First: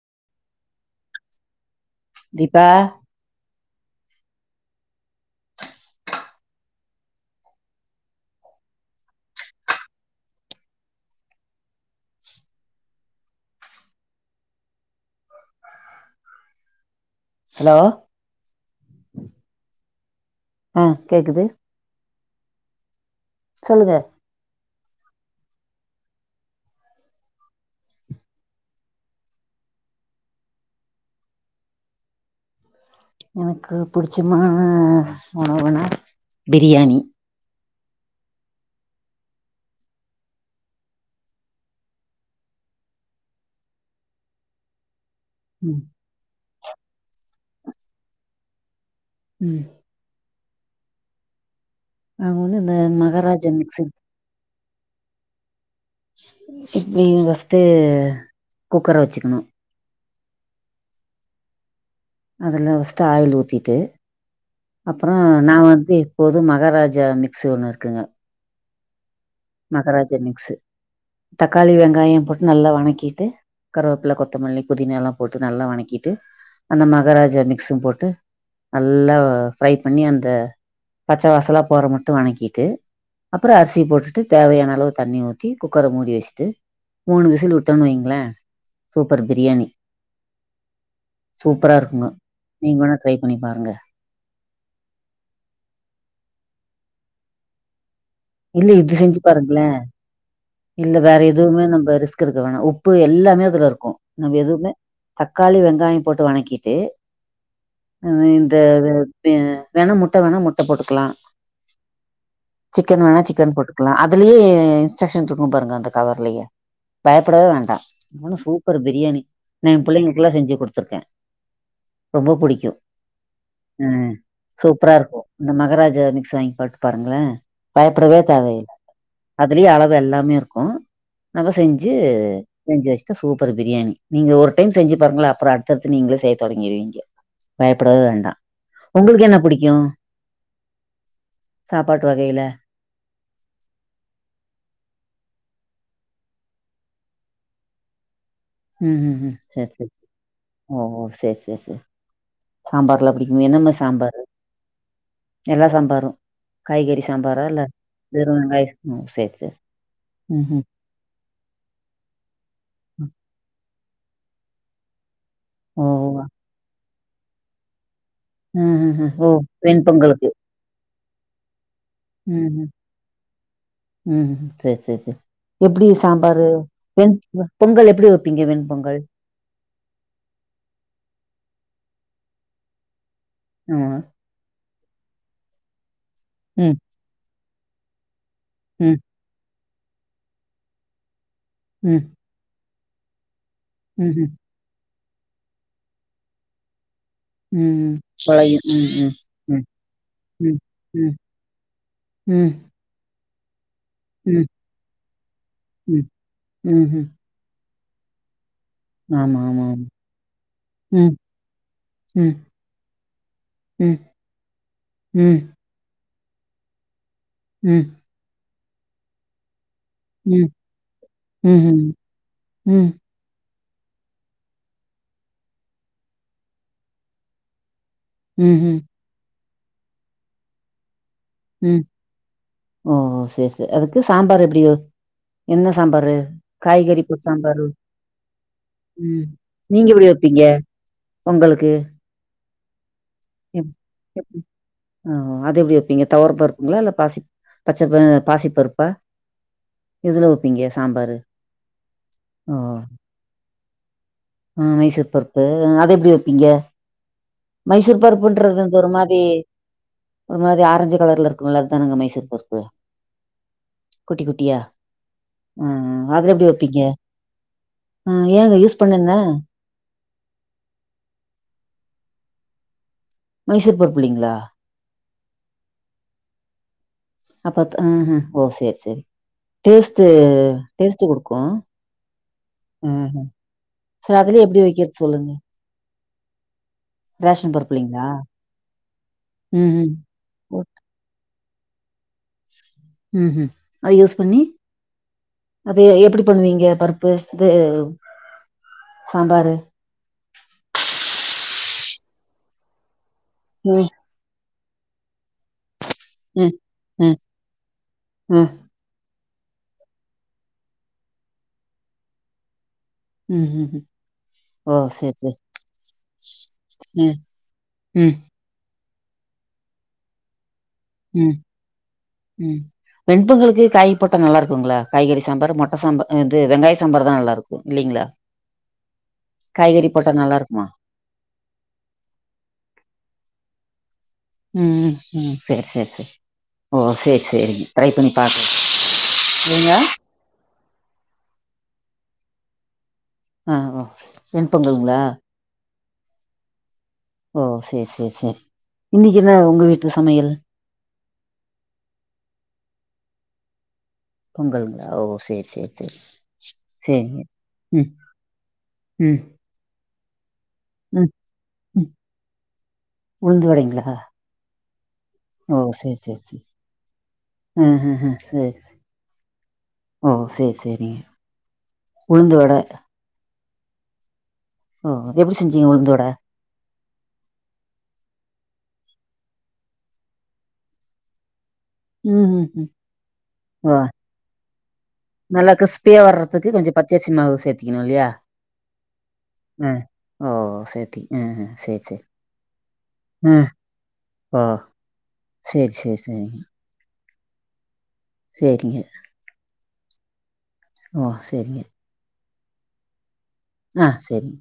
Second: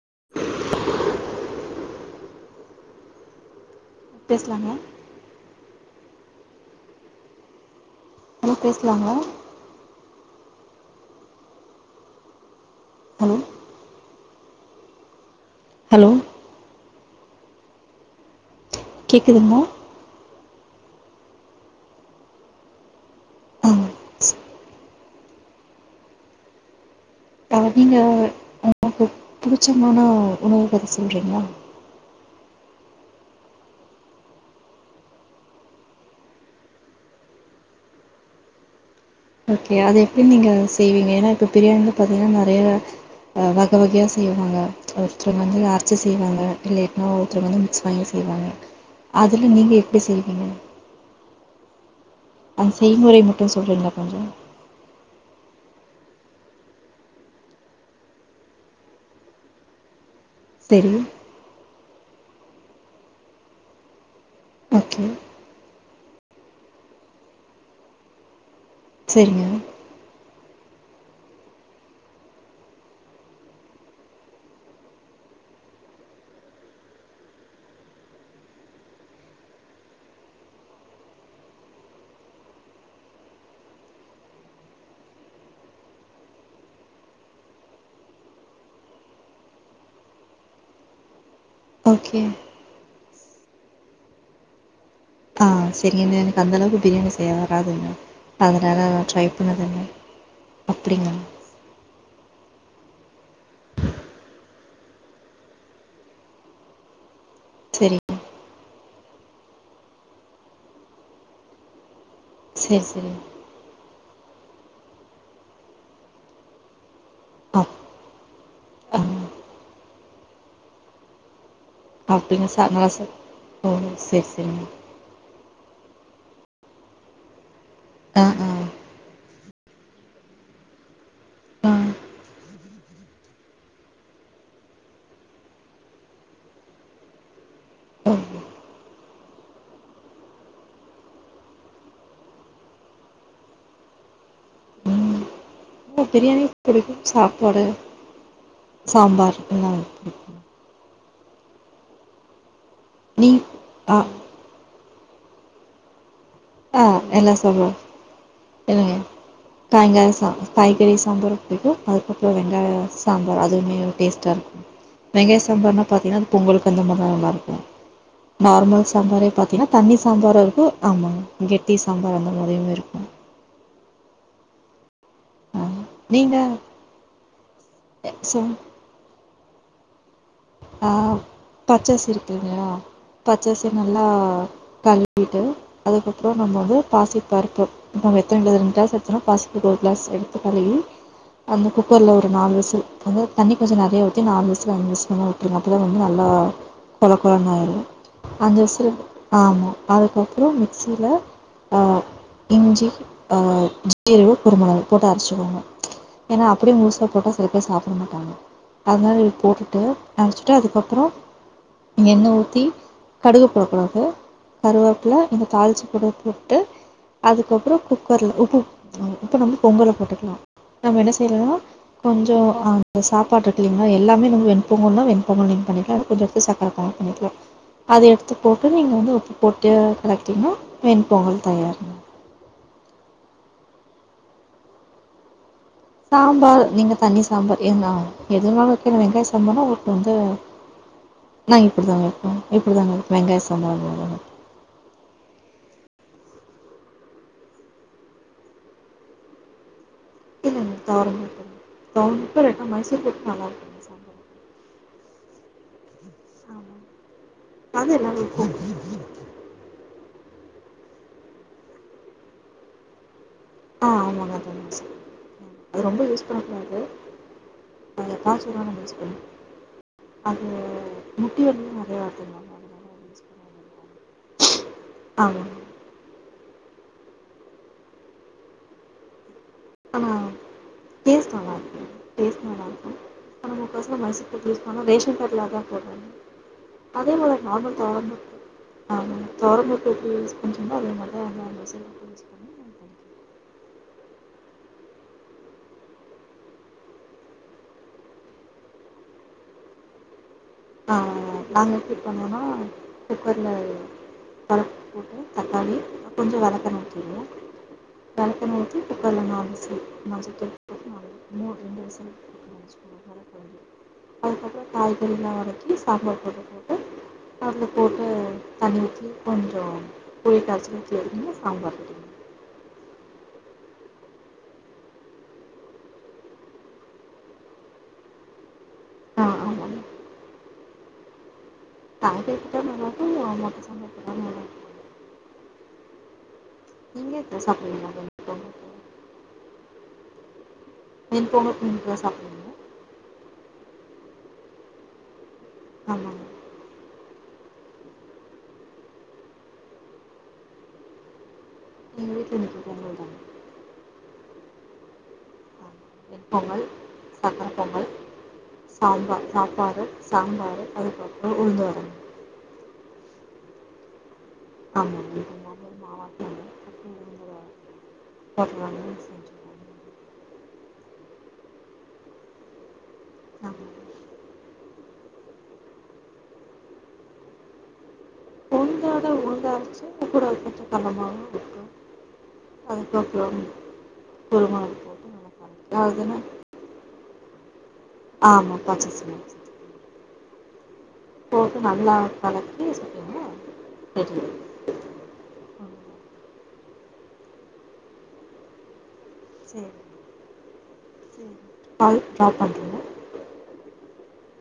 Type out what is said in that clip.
[inaudible] தீபா பேசலாங்ளா ஹலோ பேசலாங்ளா hello hello hello கேக்குதுங்ளா ஆ கேக்குது ஆ சொல்லுங்க நீங்க உங்களுக்கு பிடிச்சமான உணவு பத்தி சொல்றீங்ளா எனக்கு புடிச்சமான உணவுனா பிரியாணி ஓகே அது எப்டி நீங்க செய்வீங்க ஏனா இப்ப பிரியாணில பாத்தீங்கனா நெறய ஆ வக வகையா செய்வாங்க சிலர் வந்து ம் அரச்சு செய்வாங்க இல்ல இன்னோர்த்தரு வந்து மிக்ஸ் பண்ணி செய்வாங்க அதுல ம் நீங்க எப்டி செய்வீங்க நாங்க வந்து அந்த இந்த செய்மொறைய மகாராஜா மட்டு மிக்ஸி சொல்றீங்ளா கொஞ்சோ இப்டி ஃபஸ்ட்டு குக்கர வச்சுக்கணு செரி அதுல பஸ்ட்டு ஆயில் ஊத்திட்டு ஓகே அப்பறோ நா வந்து இப்போது மகாராஜா மிக்ஸி ஒன்னு இருக்குங்க சேரிங்க மகாராஜ மிக்ஸு தக்காளி வெங்காய போட்டு நல்லா வணக்கிட்டு கருவேப்பில கொத்தமல்லி புதின எல்லா போட்டு நல்லா வணக்கிட்டு அந்த மகாராஜ மிக்ஸு போட்டு நல்லா ஃப்ரை பண்ணி அந்த பச்ச வாசலா போற மட்டு வணக்கிட்டு அப்றோ அரிசிய போட்டுட்டு தேவயான அளவு தண்ணி ஊத்தி குக்கர மூடி வச்சுட்டு மூனு விசில் விட்டன்ம்னு வைங்களே சூப்பர் பிரியாணி சூப்பரா இருக்குங்க ஓகே நீங்க வேனா ட்ரைப் பண்ணி பாருங்க ஆ செரிங்க எனக்கு அந்த அளவுக்கு பிரியாணி செய்ய வராதுங்க இல்ல இது அதனால் செஞ்சு ட்ரை பாருங்களே பண்ணதில்லை இல்ல அப்படிங்களா வேற எதுவுமே நம்ம ரிஸ்க் இருக்க உப்பு எல்லாமே அதுல இருக்கு நம்ம எதுவுமே தக்காளி வெங்காய போட்டு வணக்கிட்டு சரிங்க ஆ வேணா முட்ட வேணா முட்ட போட்டுக்கலா சரி சிக்கன் சரி வேணா சிக்கன் போட்டுக்கலா அ அதலயே இன்ஸ்ட்க்ஷன் இருக்கு த பாருங்க அந்த கவர்லயே பயப்படவே அப் வேண்டா சூப்பர் ஆ பிரியாணி நா என் பிள்ளைங்களுக்குல்லா செஞ்சு குடுத்துருக்கேன் அப்டிங்கு சா நா ச ஓ அ செரி செரிங்க சூப்பரா இருக்கும் இந்த மகராஜா மிக்ஸ் வாங்கி போட்டு பாருங்களேன் பய படவே ஆ தேவ ஆ இல்ல அதுலே அளவெல்லாம் செம்மையா இருக்கும் நம்ம செஞ்சு வச்சி வச்சுடாசூப்பர் பிரியாணி நீங்க ஒரு டைம் செஞ்சு பாருங்கள அப்றோ அடுத்தடுத்து நீங்களே செய்ய தொடங்கிருவீங்க பயப்பட ஓ வேண்டாம் உங்களுக்கு என்ன பிடிக்கும் சாப்பாட்டு வகையில ம் பிரியாணி பிடிக்கும் சாப்பாடு ம் ம் சாம்பார் செரி செரி செரி சாம்பார்லாம் நீ பிடிக்கும் என்னென்ன ஆ சாம்பாரு எல்லா சாம்பாரும் ஆ எல்லா சாம்பாரா இல்ல சாம்பாரு வெறும் வெங்காயம் இல்லங்க ஓ சரி சரி காயிங்லாம் ம் காய்கறி சாம்பார் புடிக்கும் அதுக்கப்றோ வெங்காய ம் சாம்பார் அதுவுமே டேஸ்ட்டா இருக்கும் வெங்காய ஓ சம்பார்ன்னா ஓ பாத்தீங்கன்னா அ பொங்கல் அந்த மா நல்லா இருக்கும் ம் நார்மல் ம் ம் ஓ சாம்பாரே பாத்தீங்கன்னா வெண் தண்ணி பொங்கலுக்கு சாம்பாரு இருக்கும் ஆமா [unintelligible] டீ சாம்பார் அந்த ம் ம் மாரியுமே இருக்கும் ம் சேரி சேரி சேரி ஆ எப்டி சாம்பாரு நீங்கள் வெண் பொங்கல் எப்டி சொ வைப்பீங்க வெண்பொங்கல் ஆ பச்சரிசி இருக்கீங்களா பச்சரிசி ஆமா நல்லா கல்விடு அதுக்கப்றோ நம்ம ம் வந்து பாசிப் பருப்பு [unintelligible] திண்டு திண்டா ம் செத்துரும் பாசிப் ஒரு க்ளாஸ் எடுத்து கழிவி அந்த ம் குக்கர்ல ஒரு நாலு விசில் அத தண்ணி கொஞ்ச நெறைய ம் ஊத்தி ம் நாலு விசில் அஞ்சு விசில் ம் இதுக்கப்புறோ வந்து நல்லா கொழகொழனு ஆயிரு ம் கொழையு அஞ்சு ம் விசிலு ம் ம் ஆமா அதுக்கப்புறோ ம் மிக்சில ம் ஆ ம் இஞ்சி ஆ ம் யயு ம் குறுமெளகு போட்டு அரைச்சிக்கோங்க. ம் ஏன்னா அப்படியே ம் முழுசா ம் போட்டா சில பேர் சா ப்ட மாட்டாங்க அதனால இது ஆமா ஆமா போட்டுட்டு ஆமா ச்சுட்டு அதுக்கப்புறோ ம் எண்ண ம் ஊத்தி கடுகு ம் போடக்கூடாது கருவேப்பில ம் கொஞ்ச தாளிச்சு கூட போட்டு அதுக்கப்புறோ ம் குக்கர்ல உப்பு ஆ இப்ப நம்ப பொங்கல்ல போட்டுக்கலா ம் நம்ம என்ன செய்யலான்னா ம்ஹும் கொஞ்சோ ம் அந்த சாப்பாட்ட எடு த்தீங்னா எல்லாமே நம்ம வெண் பொங்கல்னா வெண் பொங்கல் நீங்க பண்ணிக்கலா. அதுல கொஞ்சொ எடுத்து சக்கர பொங்கல் பண்ணிக்கலா. அத எடுத்து போட்டு ம்ஹும் நீங்க வந்து உப்பு போட்டு கலக்கிட்டீங்கனா வெண் ம் ஓஹோ சேரி சேரி அதுக்கு சாம்பார் எப்பிடியோ சாம்பார் நீங்க தண்ணி சாம்பார் சாம்பாரு எதுனாலு எதுனாலு வெக்கலா வெங்காய ம் சாம்பார்னா நீங்க உங்களுக்கு எப்டி வந்து வைப்பீங்க நா பொங்கலுக்கு இப்பிடிதா வெப்பே இப்பிடிதா வெப்பே வெங்காய எப் சாம்பார் அதாங்க தொவர பருப்புங்களா இல்ல பாசி பச்ச ஆ பாசிப் பருப்பா எதுல வப்பீங்க இல்லைங்க சாம்பாரு? துவரம் பருப்புங்க துவரம் பருப்பு ஓ இல்லாட்டா மைசூர் பருப்பு நல்லாருக்குங்க சாம்பார் ஆ மைசூர்பரு ப்பு அது எப் டி வப்பீங்க? ஆமாம் அது மைசூர் எல்லாருக்கும் பருப்புன்றது வந்து ஒரு மாதிரி ஒரு மாரி ஆரஞ்சு கலர்ல இருக்குல்ல அதானங்க மைசூர் பருப்பு ஆ குட்டி ஆமாங்க அதா குட்டியா? மைசூர் ப ம் அது ரொம்ப ம். யூஸ் அதுல எப்படி பண்ணக்கூடாது வைப்பீங்க? அ அது ஏங்க எப்பாச்சுதா நம்ப பண்ண யூஸ் பண்ணனு அது முட்டி வலி நெறையா வருதுங்களாமா அதுல மைசூர் பருப்புலீங்களா? ஆமா அப்பத் ஆ ஹா ஓ சேரி சேரி ஆனா டேஸ்ட் நல்லா இருக்கு டேஸ்ட் நல்லா இருக்கு. ம்ஹ்ம். ஆனா ஆமா [unintelligible] சரி மைசூர் அதுலயே பருப்பு எப்படி யூஸ் பண்ணனுனா வைக்கிறது ரேஷன் சொல்லுங்க? கடைலதா போடுறாங்க அதே மாரிதா ரேஷன் பருப்பு நார்மல் இல்லீங்களா? தொவரம்பருப்பு ஆமா ஆமா தொவரம்பருப்பு ம்ஹ்ம். எப்டி யூஸ் பண்றீங்களோ அதே மாரிதா இது [inaudible] [unintelligible] ம் ஹும் அது யூஸ் பண்ணி அது எப்டி பண்வீங்க பருப்பு து சாம்பாரு ஆ நாங்க எப்டி பண்ணுவோனா குக்கர்ல ம் பருப்பு போட்டு தக்காளி கொஞ்சொ ம் வர ம் மெளதூளு ம் கலக்குனோட்டி [unintelligible] மஞ்சள் தூள் போட்டு மூணு ரெண்டு விசில் விட்டு [unintelligible] ம் ஹும் ஹும் ஓ சேர் செரி கி சாம்பார் பவ்டர் போட்டு அதுல போட்டு ம் கலக்கி கொஞ்சொ [unintelligible] நீங் கேட்டிங்ள ம் சாம்பார் க்கு காய் போட்டா நல்லாருக்குங்ளா காய்கறி சாம்பாரு மொட்ட சாம்பா இது வெங்காய சாம்பார்தா நல்லாருக்கு இல்லைங்ளா? ஆ ஆமாங்க காய்கறி போட்டா நல்லாருக்குமா? காய்கறி போட்டா நல்லாருக்கு அ மொட்ட சாம்பார் போட்டாலும் நல்லாயிருக்கும் ம் ம் சேர் சேர் செரி ஓ நீங்கள் சேரி இதில் சேரிங் ட்ரை சாப்பிடுவீங்களா வெண் பண்ணி பாக்குறே பொங்கல் ஏங்க இப்போ நீங்க சாப்ட்ருவீங்க ஆ வெண்பொங்கலுங்ளா ஆமா ஓ செர் செர் செரி இன்னிக்கு என்ன உங்க வீட்ல சமையல்? எங்க வீட்ல இன்னக்கி பொங்கல் தா பொங்கலுங்லா ஓ சேர் சேரி செர் நெல் சேரிங்க ம் சாம்பா ம் சாப்பாடு சாம்பா ரு ம் அதுக்கப்றொ உளுந்தவட உளுந்துவடைங்ளா எங்கள் ஓ மாமியார் சேர் சேர் மாவாட்டினாங்க சேர் அப்புறம் உளுந்து ம் ம் ம் வடை சேர் போடுறாங்க செஞ்சுருவாங்க ஓ சேர் சேரி உளுந்து வட ஆமா ஓ எப்பிடி செஞ்சீங்க உளுந்த வட? அரச்சு கூட கொஞ்ச கல்லமாவு உப்பு ம் ம் ம் அது போட்டு ஒரு ஓ ஒரு மண் நேர நல்லா கிரிஸ்பியா வர்றதுக்கு கொஞ்ச பச்சரிசி மாவு சே ஆமா பச்சர்சி மாவு ஆ சேத்துக்கனு ஓ சேத் தி அ அ சேர் சேர் கலக்கி சுட்டிங்கன்னா அ ரெடி ஆயிடும் ஓ சேர் அவ்வளோ தான் சேர் சேரி சேரிங்க சேரிங்க ஓ சேரிங்க கால் பண்றிங்ளா அ சேரிங்